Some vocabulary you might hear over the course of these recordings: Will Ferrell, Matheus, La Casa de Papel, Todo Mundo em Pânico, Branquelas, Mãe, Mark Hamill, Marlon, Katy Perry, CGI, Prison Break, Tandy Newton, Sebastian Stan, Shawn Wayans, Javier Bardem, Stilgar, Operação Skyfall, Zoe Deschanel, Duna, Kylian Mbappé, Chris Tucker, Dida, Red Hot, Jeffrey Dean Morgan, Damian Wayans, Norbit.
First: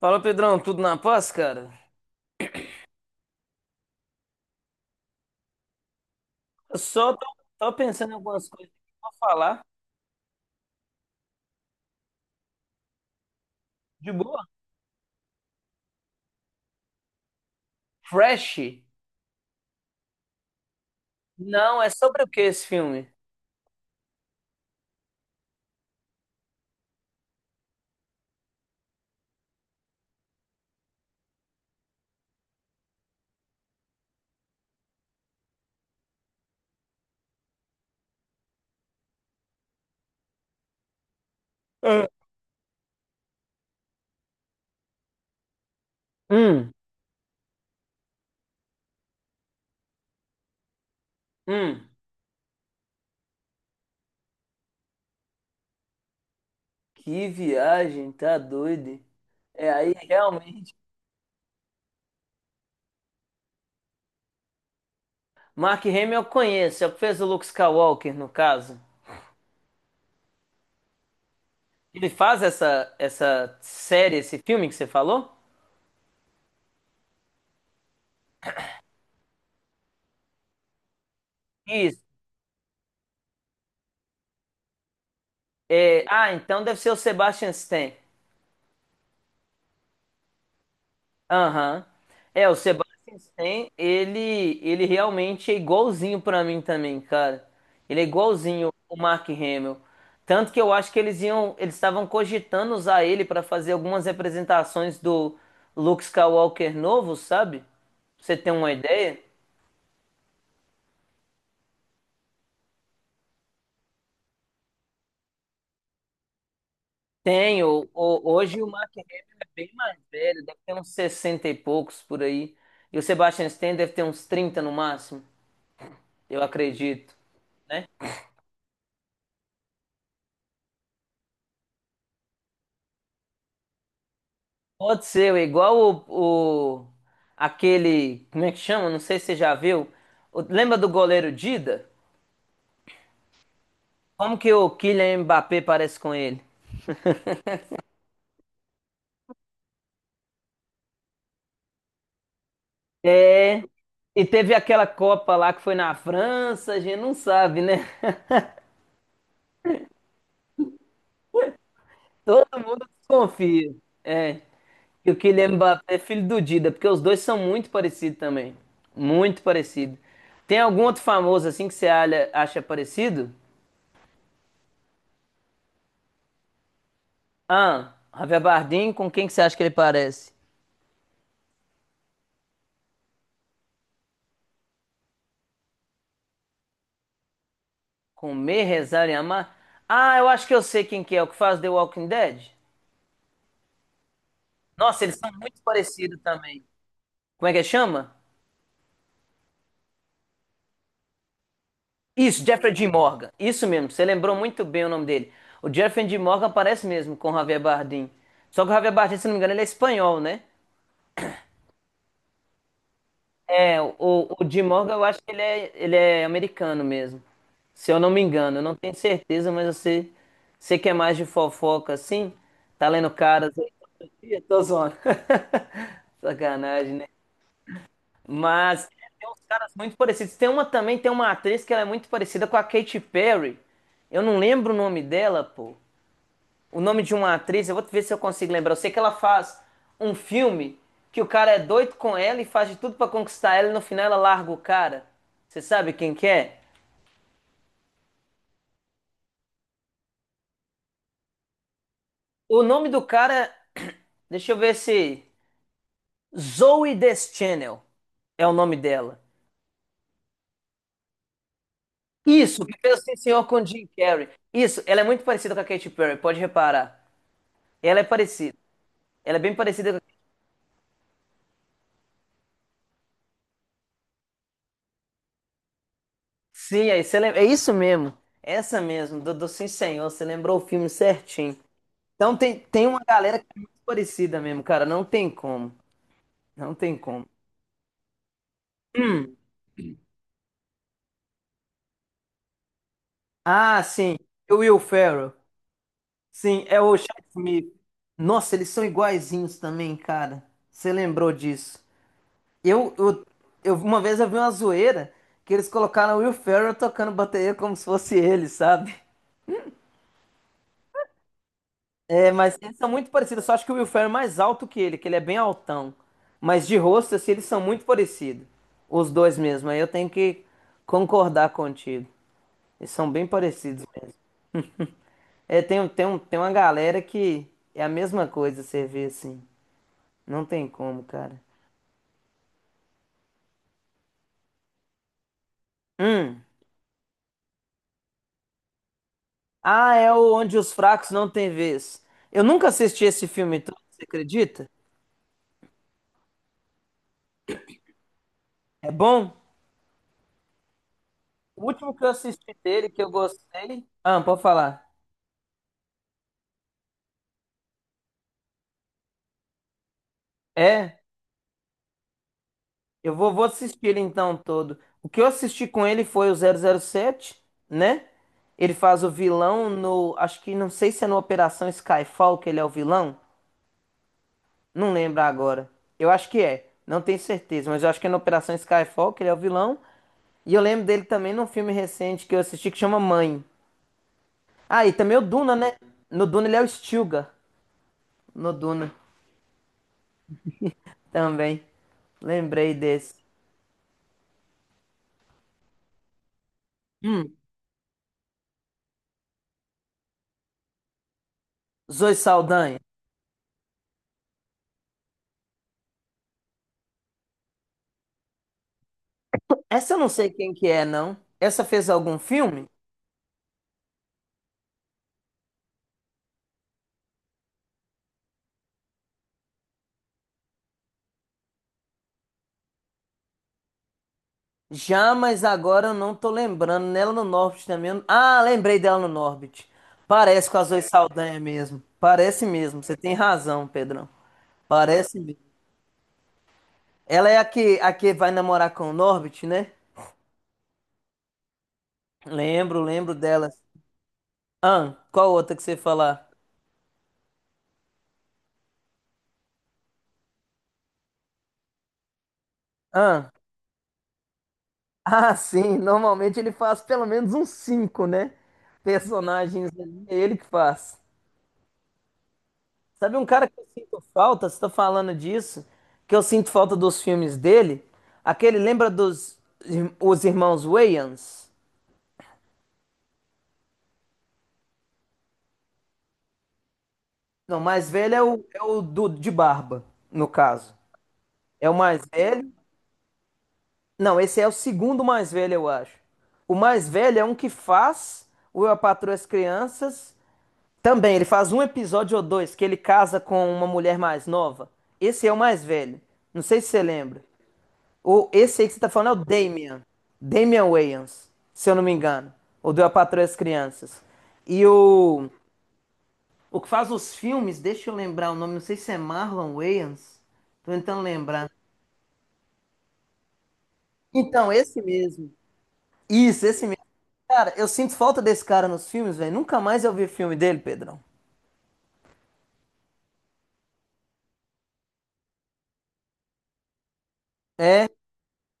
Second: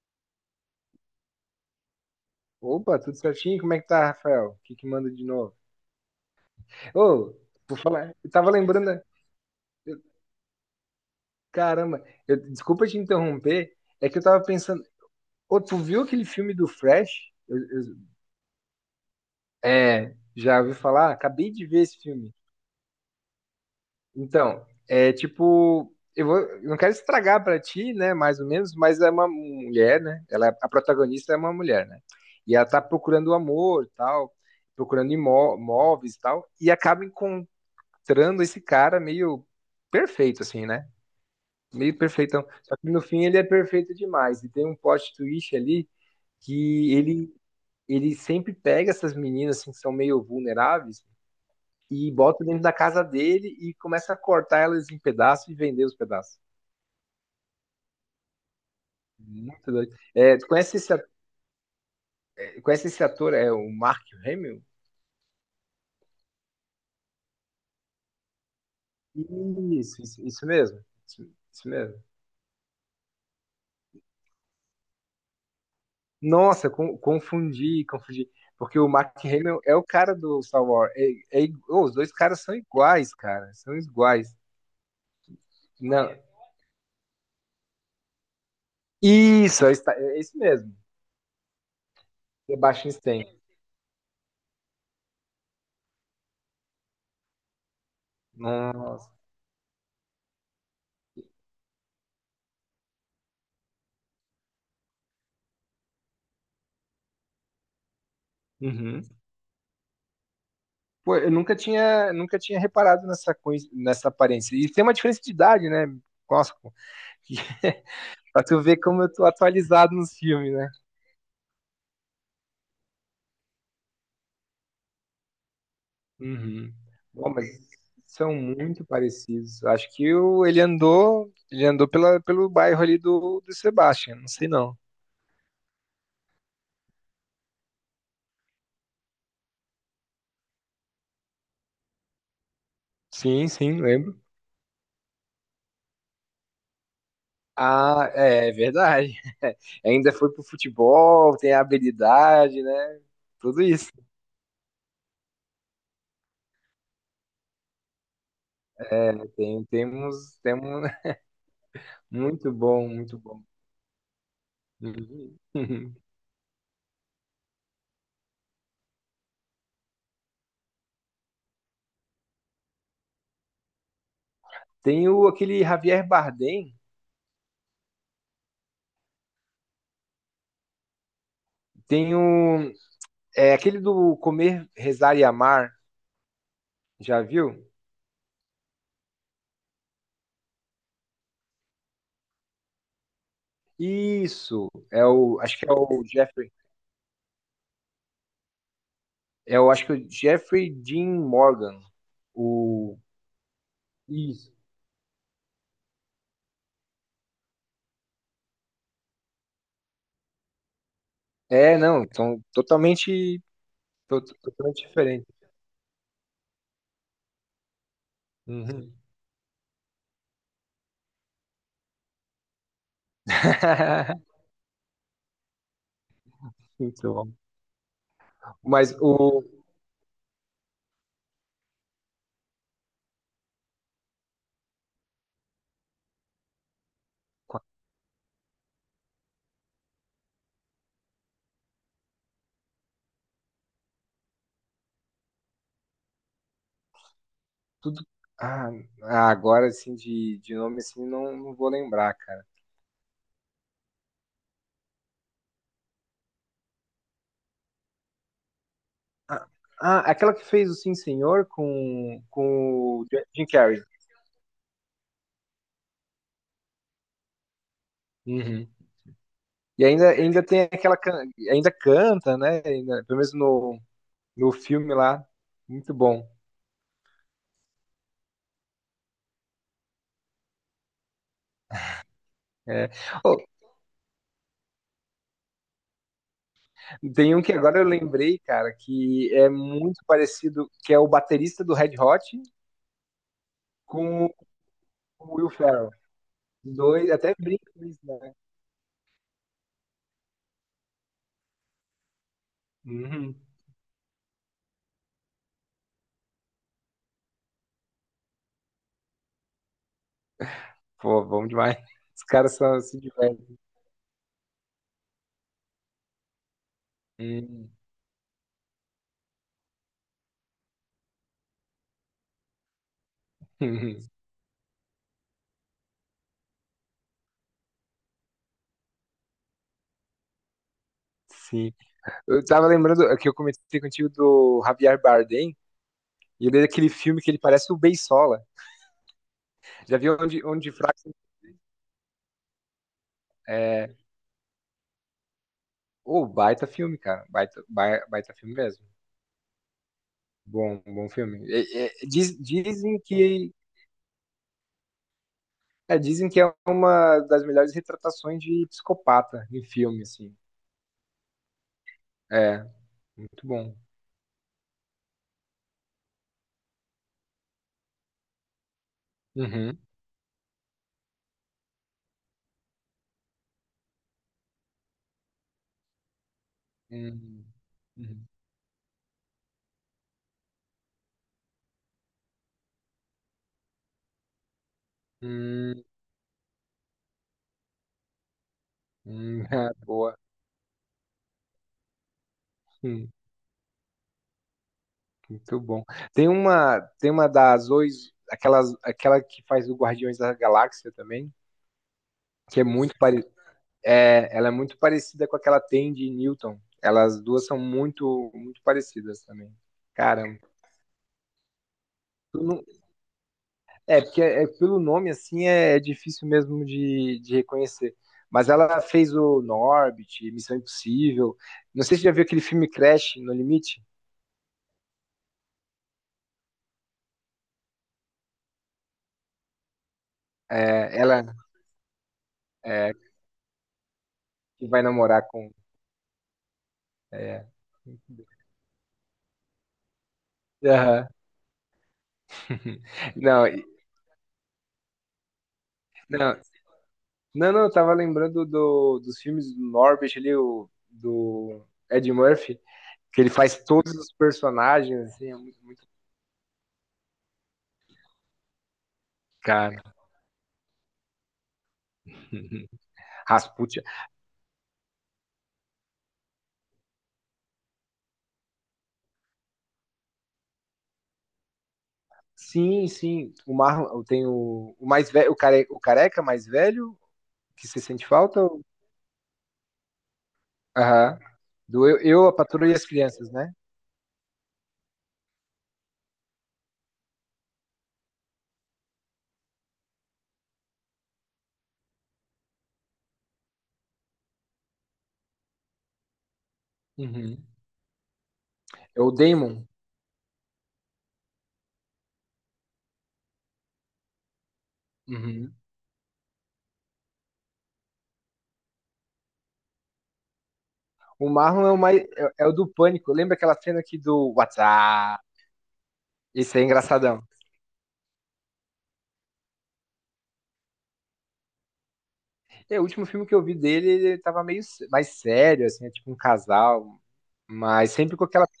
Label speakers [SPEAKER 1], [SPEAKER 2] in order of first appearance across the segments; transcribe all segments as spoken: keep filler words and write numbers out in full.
[SPEAKER 1] Fala, Pedrão, tudo na paz, cara?
[SPEAKER 2] Opa, tudo certinho? Como é que tá, Rafael? O que que manda de novo?
[SPEAKER 1] Eu só tô,
[SPEAKER 2] Ô,
[SPEAKER 1] tô
[SPEAKER 2] por
[SPEAKER 1] pensando em
[SPEAKER 2] falar, eu
[SPEAKER 1] algumas
[SPEAKER 2] tava
[SPEAKER 1] coisas que
[SPEAKER 2] lembrando,
[SPEAKER 1] eu
[SPEAKER 2] né?
[SPEAKER 1] vou falar.
[SPEAKER 2] Caramba, eu- desculpa te interromper, é
[SPEAKER 1] De
[SPEAKER 2] que eu
[SPEAKER 1] boa?
[SPEAKER 2] tava pensando, ô, tu viu aquele filme do Fresh? Eu- eu-
[SPEAKER 1] Fresh?
[SPEAKER 2] É, já ouviu falar? Acabei de
[SPEAKER 1] Não,
[SPEAKER 2] ver
[SPEAKER 1] é
[SPEAKER 2] esse
[SPEAKER 1] sobre o
[SPEAKER 2] filme.
[SPEAKER 1] que esse filme?
[SPEAKER 2] Então, é tipo, eu vou, eu não quero estragar pra ti, né, mais ou menos, mas é uma mulher, né? Ela, é, a protagonista é uma mulher, né? E ela tá procurando o amor, tal, procurando imó- imóveis, tal, e acaba mostrando esse cara meio perfeito, assim, né? Meio
[SPEAKER 1] Ah.
[SPEAKER 2] perfeitão. Só que no fim ele é perfeito demais. E tem um plot twist ali
[SPEAKER 1] Hum,
[SPEAKER 2] que ele, ele sempre pega essas meninas assim, que são meio vulneráveis
[SPEAKER 1] hum.
[SPEAKER 2] e bota dentro da casa dele e começa a cortar elas em pedaços e vender os pedaços.
[SPEAKER 1] Que viagem, tá doido? É
[SPEAKER 2] Muito doido.
[SPEAKER 1] aí,
[SPEAKER 2] É, tu
[SPEAKER 1] realmente.
[SPEAKER 2] conhece esse, at- conhece esse ator? É o Mark Hamill?
[SPEAKER 1] Mark Hamill eu conheço, ele fez o Luke Skywalker, no caso.
[SPEAKER 2] Isso, isso, isso mesmo. Isso, isso mesmo.
[SPEAKER 1] Ele faz essa, essa série, esse filme que você falou?
[SPEAKER 2] Nossa, con- confundi, confundi. Porque o Mark Hamill é o cara do Star Wars. É, é i- ô, os
[SPEAKER 1] Isso.
[SPEAKER 2] dois caras são iguais, cara. São iguais.
[SPEAKER 1] É,
[SPEAKER 2] Não.
[SPEAKER 1] ah, então deve ser o Sebastian Stan.
[SPEAKER 2] Isso, é, esta- é isso mesmo.
[SPEAKER 1] Aham. É, o
[SPEAKER 2] Sebastian
[SPEAKER 1] Sebastian
[SPEAKER 2] Stan.
[SPEAKER 1] Stan, ele, ele realmente é igualzinho pra mim também, cara. Ele é igualzinho o
[SPEAKER 2] Nossa.
[SPEAKER 1] Mark Hamill. Tanto que eu acho que eles iam, eles estavam cogitando usar ele pra fazer algumas representações do Luke Skywalker novo, sabe? Pra você tem uma
[SPEAKER 2] Uhum.
[SPEAKER 1] ideia?
[SPEAKER 2] Pô, eu nunca tinha, nunca tinha reparado nessa coisa, nessa aparência. E tem uma diferença de idade, né? Nossa, pô.
[SPEAKER 1] Tenho. O-
[SPEAKER 2] Pra tu
[SPEAKER 1] Hoje o
[SPEAKER 2] ver
[SPEAKER 1] Mark
[SPEAKER 2] como eu tô
[SPEAKER 1] Hamill é bem
[SPEAKER 2] atualizado
[SPEAKER 1] mais
[SPEAKER 2] nos
[SPEAKER 1] velho,
[SPEAKER 2] filmes,
[SPEAKER 1] deve
[SPEAKER 2] né?
[SPEAKER 1] ter uns sessenta e poucos por aí. E o Sebastian Stan deve ter uns trinta no máximo, eu
[SPEAKER 2] Uhum.
[SPEAKER 1] acredito,
[SPEAKER 2] Bom, mas
[SPEAKER 1] né?
[SPEAKER 2] são muito parecidos. Acho que o, ele andou, ele andou pela, pelo bairro ali do, do Sebastian, não sei não.
[SPEAKER 1] Pode ser, é igual o, o- aquele, como é que chama? Não sei se você já viu. O- lembra do goleiro Dida?
[SPEAKER 2] Sim, sim, lembro.
[SPEAKER 1] Como que o Kylian Mbappé parece com ele?
[SPEAKER 2] Ah, é, é verdade. Ainda foi pro futebol, tem a habilidade, né? Tudo
[SPEAKER 1] É,
[SPEAKER 2] isso.
[SPEAKER 1] e teve aquela Copa lá que foi na França, a gente não sabe, né?
[SPEAKER 2] É, tem, temos, temos
[SPEAKER 1] Todo
[SPEAKER 2] muito
[SPEAKER 1] mundo
[SPEAKER 2] bom, muito bom.
[SPEAKER 1] desconfia. É, que o
[SPEAKER 2] Uhum.
[SPEAKER 1] Kylian Mbappé é filho do Dida, porque os dois são muito parecidos também. Muito parecido. Tem algum outro famoso assim que você alha- acha parecido?
[SPEAKER 2] Tem o aquele Javier Bardem,
[SPEAKER 1] Ah, Javier Bardem, com quem que você acha que ele parece?
[SPEAKER 2] tem o é aquele do Comer, Rezar e Amar, já viu?
[SPEAKER 1] Comer, rezar e amar. Ah, eu acho que eu sei quem que é, o que faz The Walking Dead.
[SPEAKER 2] Isso,
[SPEAKER 1] Nossa,
[SPEAKER 2] é
[SPEAKER 1] eles são
[SPEAKER 2] o, acho
[SPEAKER 1] muito
[SPEAKER 2] que é o
[SPEAKER 1] parecidos
[SPEAKER 2] Jeffrey,
[SPEAKER 1] também. Como é que chama?
[SPEAKER 2] é o, acho que é o Jeffrey Dean Morgan,
[SPEAKER 1] Isso, Jeffrey Dean
[SPEAKER 2] o,
[SPEAKER 1] Morgan. Isso mesmo, você lembrou
[SPEAKER 2] isso.
[SPEAKER 1] muito bem o nome dele. O Jeffrey Dean Morgan parece mesmo com o Javier Bardem. Só que o Javier Bardem, se não me engano, ele é espanhol, né?
[SPEAKER 2] É, não, então, totalmente,
[SPEAKER 1] É, o,
[SPEAKER 2] to-
[SPEAKER 1] o Jim
[SPEAKER 2] totalmente
[SPEAKER 1] Morgan, eu acho
[SPEAKER 2] diferente.
[SPEAKER 1] que ele é, ele é americano mesmo. Se eu não me engano, eu não
[SPEAKER 2] Uhum.
[SPEAKER 1] tenho certeza, mas você, você que é mais de fofoca assim, tá lendo caras aí todo dia? Tô zoando. Sacanagem, né?
[SPEAKER 2] Muito bom.
[SPEAKER 1] Mas
[SPEAKER 2] Mas
[SPEAKER 1] tem uns
[SPEAKER 2] o,
[SPEAKER 1] caras muito parecidos. Tem uma também, tem uma atriz que ela é muito parecida com a Katy Perry. Eu não lembro o nome dela, pô o nome de uma atriz, eu vou ver se eu consigo lembrar. Eu sei que ela faz um filme que o cara é doido com ela e faz de tudo pra conquistar ela e no final ela larga o cara. Você sabe quem que é?
[SPEAKER 2] tudo, ah, ah, agora, assim, de, de nome, assim, não, não vou lembrar, cara.
[SPEAKER 1] O nome do cara, deixa eu ver se Zoe Deschanel é o nome dela.
[SPEAKER 2] Ah, ah, aquela que fez o Sim Senhor com,
[SPEAKER 1] Isso, que
[SPEAKER 2] com
[SPEAKER 1] fez
[SPEAKER 2] o
[SPEAKER 1] Sim
[SPEAKER 2] Ja-,
[SPEAKER 1] Senhor
[SPEAKER 2] Jim
[SPEAKER 1] com
[SPEAKER 2] Carrey.
[SPEAKER 1] Jim Carrey. Isso, ela é muito parecida com a Katy Perry, pode reparar. Ela é parecida.
[SPEAKER 2] Uhum.
[SPEAKER 1] Ela é bem
[SPEAKER 2] E
[SPEAKER 1] parecida com a
[SPEAKER 2] ainda, ainda tem aquela. can- Ainda canta, né? Ainda, pelo menos no, no filme lá, muito bom.
[SPEAKER 1] sim, aí você lembra. É isso mesmo. Essa mesmo, do, do Sim Senhor. Você lembrou o filme certinho. Então tem, tem
[SPEAKER 2] É.
[SPEAKER 1] uma
[SPEAKER 2] Oh,
[SPEAKER 1] galera que é muito parecida mesmo, cara. Não tem como. Não tem como.
[SPEAKER 2] tem um que agora eu lembrei, cara, que é muito parecido, que é o baterista do Red Hot
[SPEAKER 1] Ah, sim.
[SPEAKER 2] com
[SPEAKER 1] O Will Ferrell.
[SPEAKER 2] o Will Ferrell.
[SPEAKER 1] Sim,
[SPEAKER 2] Os
[SPEAKER 1] é o Chad
[SPEAKER 2] dois, até brinco
[SPEAKER 1] Smith.
[SPEAKER 2] com isso, né?
[SPEAKER 1] Nossa, eles são iguaizinhos também, cara. Você lembrou disso? Eu, eu,
[SPEAKER 2] Uhum.
[SPEAKER 1] eu- uma vez eu vi uma zoeira que eles colocaram o Will Ferrell tocando bateria como se fosse ele, sabe?
[SPEAKER 2] Pô, bom demais. Os
[SPEAKER 1] É,
[SPEAKER 2] caras
[SPEAKER 1] mas
[SPEAKER 2] são
[SPEAKER 1] eles são
[SPEAKER 2] assim
[SPEAKER 1] muito
[SPEAKER 2] de
[SPEAKER 1] parecidos. Só
[SPEAKER 2] velho.
[SPEAKER 1] acho que o Will Ferrell é mais alto que ele, que ele é bem altão. Mas de rosto, assim, eles são
[SPEAKER 2] Uhum.
[SPEAKER 1] muito parecidos. Os dois mesmo. Aí eu tenho que concordar contigo. Eles são bem parecidos mesmo. É, tem, um- tem, um, tem uma galera que é a mesma coisa, você vê assim. Não tem como, cara.
[SPEAKER 2] Sim. Eu tava lembrando é que eu comentei contigo do Javier Bardem,
[SPEAKER 1] Hum.
[SPEAKER 2] e ele é aquele filme que ele parece o Beisola.
[SPEAKER 1] Ah,
[SPEAKER 2] Já
[SPEAKER 1] é
[SPEAKER 2] viu
[SPEAKER 1] o
[SPEAKER 2] onde,
[SPEAKER 1] Onde
[SPEAKER 2] onde
[SPEAKER 1] os Fracos
[SPEAKER 2] fraco.
[SPEAKER 1] Não Têm Vez. Eu nunca assisti esse filme todo,
[SPEAKER 2] É.
[SPEAKER 1] você acredita?
[SPEAKER 2] Ô, baita filme, cara. Baita, bai- baita filme mesmo.
[SPEAKER 1] É bom?
[SPEAKER 2] Bom, bom filme.
[SPEAKER 1] O
[SPEAKER 2] É, é,
[SPEAKER 1] último que eu
[SPEAKER 2] diz-
[SPEAKER 1] assisti dele,
[SPEAKER 2] dizem
[SPEAKER 1] que eu
[SPEAKER 2] que
[SPEAKER 1] gostei. Ah, pode falar.
[SPEAKER 2] é, dizem que é uma das melhores retratações de psicopata em filme, assim.
[SPEAKER 1] É,
[SPEAKER 2] É,
[SPEAKER 1] eu vou, vou
[SPEAKER 2] muito bom.
[SPEAKER 1] assistir ele então todo. O que eu assisti com ele foi o zero zero sete, né? Ele faz o vilão
[SPEAKER 2] Uhum.
[SPEAKER 1] no. Acho que não sei se é no Operação Skyfall que ele é o vilão. Não lembro agora. Eu acho que é. Não tenho
[SPEAKER 2] Hum,
[SPEAKER 1] certeza, mas eu acho que é na
[SPEAKER 2] uhum.
[SPEAKER 1] Operação Skyfall, que ele é o vilão. E eu lembro dele também num filme recente que eu assisti que chama Mãe. Ah, e também o Duna, né?
[SPEAKER 2] Hum,
[SPEAKER 1] No Duna ele é o Stilgar. No Duna
[SPEAKER 2] hum, ah, boa.
[SPEAKER 1] também. Lembrei
[SPEAKER 2] Hum,
[SPEAKER 1] desse.
[SPEAKER 2] muito bom. Tem uma, tem uma
[SPEAKER 1] Hum,
[SPEAKER 2] da Zoe, aquelas, aquela que faz o Guardiões da Galáxia também,
[SPEAKER 1] Zoe
[SPEAKER 2] que é
[SPEAKER 1] Saldanha.
[SPEAKER 2] muito pare, é, ela é muito parecida com aquela Tandy Newton. Elas duas são muito, muito parecidas também.
[SPEAKER 1] Essa eu não sei
[SPEAKER 2] Caramba.
[SPEAKER 1] quem que é, não. Essa fez algum filme?
[SPEAKER 2] É, porque é, é, pelo nome, assim, é, é difícil mesmo de, de reconhecer. Mas ela fez o Norbit, Missão Impossível. Não sei se você já viu aquele filme Crash, No Limite.
[SPEAKER 1] Já, mas agora eu não tô lembrando. Nela no Norbit também. eu- Ah, lembrei dela no Norbit. Parece com a Zoe
[SPEAKER 2] É, ela
[SPEAKER 1] Saldanha mesmo. Parece mesmo.
[SPEAKER 2] é,
[SPEAKER 1] Você tem razão, Pedrão.
[SPEAKER 2] que vai
[SPEAKER 1] Parece
[SPEAKER 2] namorar
[SPEAKER 1] mesmo.
[SPEAKER 2] com.
[SPEAKER 1] Ela é a
[SPEAKER 2] é,
[SPEAKER 1] que, a que vai namorar com o Norbit, né?
[SPEAKER 2] Aham.
[SPEAKER 1] Lembro, lembro
[SPEAKER 2] Não,
[SPEAKER 1] delas.
[SPEAKER 2] e-
[SPEAKER 1] Ah, qual outra que você ia falar?
[SPEAKER 2] não, não, não, eu tava lembrando do, dos filmes do Norbit ali, o, do Ed Murphy, que
[SPEAKER 1] Ah,
[SPEAKER 2] ele faz todos os personagens, assim,
[SPEAKER 1] ah,
[SPEAKER 2] é muito,
[SPEAKER 1] sim.
[SPEAKER 2] muito
[SPEAKER 1] Normalmente ele faz pelo menos uns cinco, né? Personagens
[SPEAKER 2] cara.
[SPEAKER 1] ali, é ele que faz. Sabe um cara que eu
[SPEAKER 2] Rasputin.
[SPEAKER 1] sinto falta, você tá falando disso, que eu sinto falta dos filmes dele? Aquele lembra dos ir- os irmãos Wayans?
[SPEAKER 2] Sim, sim. O Marlon tem o, o mais velho, o, care, o careca mais velho,
[SPEAKER 1] Não, o
[SPEAKER 2] que você
[SPEAKER 1] mais
[SPEAKER 2] sente
[SPEAKER 1] velho é
[SPEAKER 2] falta?
[SPEAKER 1] o, é
[SPEAKER 2] ou-
[SPEAKER 1] o do, de barba, no caso.
[SPEAKER 2] Aham.
[SPEAKER 1] É o
[SPEAKER 2] Do eu,
[SPEAKER 1] mais
[SPEAKER 2] eu, a
[SPEAKER 1] velho.
[SPEAKER 2] Patroa e as Crianças, né?
[SPEAKER 1] Não, esse é o segundo mais velho, eu acho. O mais velho é um que faz o Eu, a Patroa e as Crianças. Também, ele faz um episódio ou dois que ele casa com uma mulher mais nova. Esse é o mais velho. Não sei se você lembra.
[SPEAKER 2] Uhum.
[SPEAKER 1] Ou esse aí que você tá
[SPEAKER 2] É o
[SPEAKER 1] falando é o
[SPEAKER 2] Damon.
[SPEAKER 1] Damian. Damian Wayans, se eu não me engano. O do Eu, a Patroa e as Crianças. E o,
[SPEAKER 2] Uhum.
[SPEAKER 1] o que faz os filmes, deixa eu lembrar o nome, não sei se é Marlon Wayans. Tô tentando
[SPEAKER 2] O
[SPEAKER 1] lembrar.
[SPEAKER 2] Marlon é o mais, é, é o do Pânico. Lembra aquela cena aqui do
[SPEAKER 1] Então, esse
[SPEAKER 2] WhatsApp?
[SPEAKER 1] mesmo. Isso,
[SPEAKER 2] Esse é
[SPEAKER 1] esse mesmo.
[SPEAKER 2] engraçadão.
[SPEAKER 1] Cara, eu sinto falta desse cara nos filmes, velho. Nunca mais eu vi filme dele, Pedrão.
[SPEAKER 2] É, o último filme que eu vi dele, ele tava meio sé- mais sério, assim, é tipo um casal,
[SPEAKER 1] É,
[SPEAKER 2] mas sempre com aquela, com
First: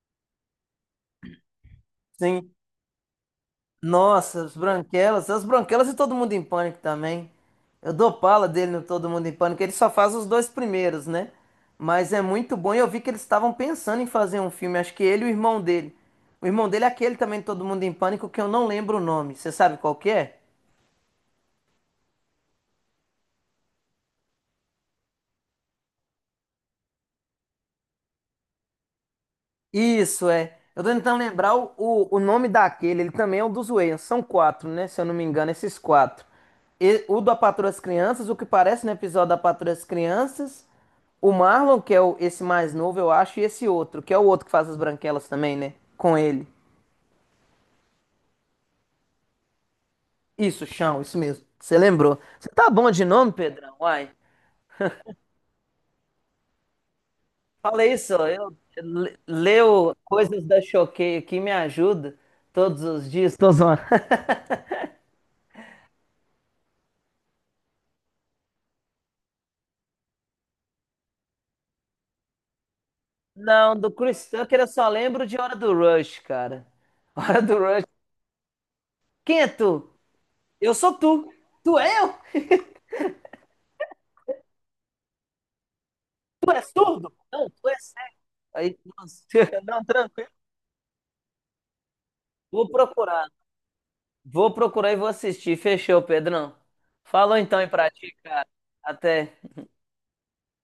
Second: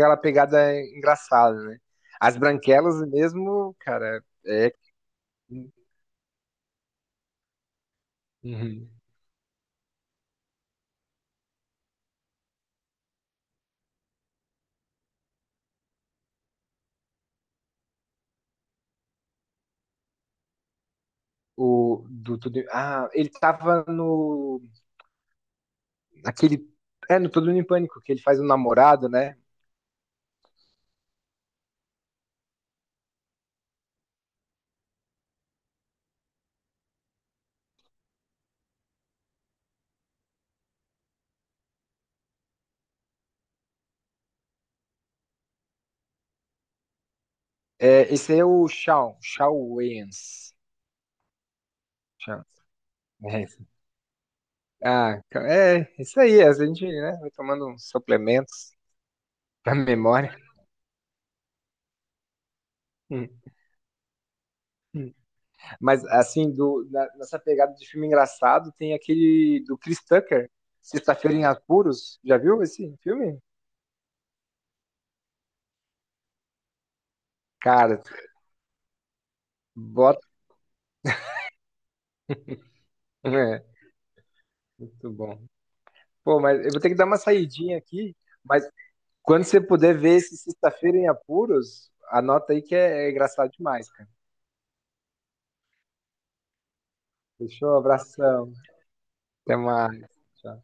[SPEAKER 2] aquela pegada engraçada, né? As
[SPEAKER 1] sim.
[SPEAKER 2] branquelas mesmo, cara,
[SPEAKER 1] Nossa, as
[SPEAKER 2] é.
[SPEAKER 1] Branquelas, as Branquelas e Todo Mundo em Pânico também. Eu dou pala dele no
[SPEAKER 2] Uhum.
[SPEAKER 1] Todo Mundo em Pânico. Ele só faz os dois primeiros, né? Mas é muito bom. E eu vi que eles estavam pensando em fazer um filme. Acho que ele e o irmão dele. O irmão dele é aquele também, Todo Mundo em Pânico, que eu não lembro o nome. Você sabe qual que é?
[SPEAKER 2] o do Tudo em- Ah, ele tava no aquele é no Tudo em Pânico que ele faz o namorado, né?
[SPEAKER 1] Isso, é. Eu tô tentando lembrar o, o, o nome daquele. Ele também é um dos Wayans. São quatro, né? Se eu não me engano, esses quatro. E, o da Patroa das Crianças, o que parece no episódio da Patroa das Crianças. O Marlon, que é o, esse mais novo, eu acho. E esse outro, que é o outro que faz as branquelas também, né? Com ele.
[SPEAKER 2] É, esse aí é o Shawn, Shawn Wayans.
[SPEAKER 1] Isso, chão, isso mesmo. Você lembrou.
[SPEAKER 2] Shawn-
[SPEAKER 1] Você tá bom de nome,
[SPEAKER 2] É. Esse.
[SPEAKER 1] Pedrão? Uai.
[SPEAKER 2] Ah, ca- é, isso aí, a gente, né, vai tomando
[SPEAKER 1] Fala
[SPEAKER 2] uns
[SPEAKER 1] isso, ó, eu
[SPEAKER 2] suplementos
[SPEAKER 1] le-
[SPEAKER 2] pra
[SPEAKER 1] leio
[SPEAKER 2] memória.
[SPEAKER 1] coisas da Choquei aqui, me ajuda todos os
[SPEAKER 2] Hum,
[SPEAKER 1] dias. Tô zoando.
[SPEAKER 2] hum. Mas assim, do na- nessa pegada de filme engraçado, tem aquele do Chris Tucker, Sexta-feira em Apuros. Já viu esse filme?
[SPEAKER 1] Não, do Chris Tucker eu só lembro de Hora do Rush, cara. Hora do Rush.
[SPEAKER 2] Cara,
[SPEAKER 1] Quem é tu?
[SPEAKER 2] bota,
[SPEAKER 1] Eu sou tu. Tu é eu?
[SPEAKER 2] é, muito bom. Pô,
[SPEAKER 1] Tu é
[SPEAKER 2] mas eu vou ter que dar
[SPEAKER 1] surdo?
[SPEAKER 2] uma
[SPEAKER 1] Não, tu é
[SPEAKER 2] saidinha aqui.
[SPEAKER 1] cego.
[SPEAKER 2] Mas
[SPEAKER 1] Aí, nossa,
[SPEAKER 2] quando você
[SPEAKER 1] não,
[SPEAKER 2] puder ver
[SPEAKER 1] tranquilo.
[SPEAKER 2] esse Sexta-feira em Apuros, anota aí
[SPEAKER 1] Vou
[SPEAKER 2] que é, é
[SPEAKER 1] procurar.
[SPEAKER 2] engraçado demais, cara.
[SPEAKER 1] Vou procurar e vou assistir. Fechou, Pedrão. Falou então aí
[SPEAKER 2] Fechou?
[SPEAKER 1] pra ti, cara.
[SPEAKER 2] Abração.
[SPEAKER 1] Até.
[SPEAKER 2] Até mais. Tchau.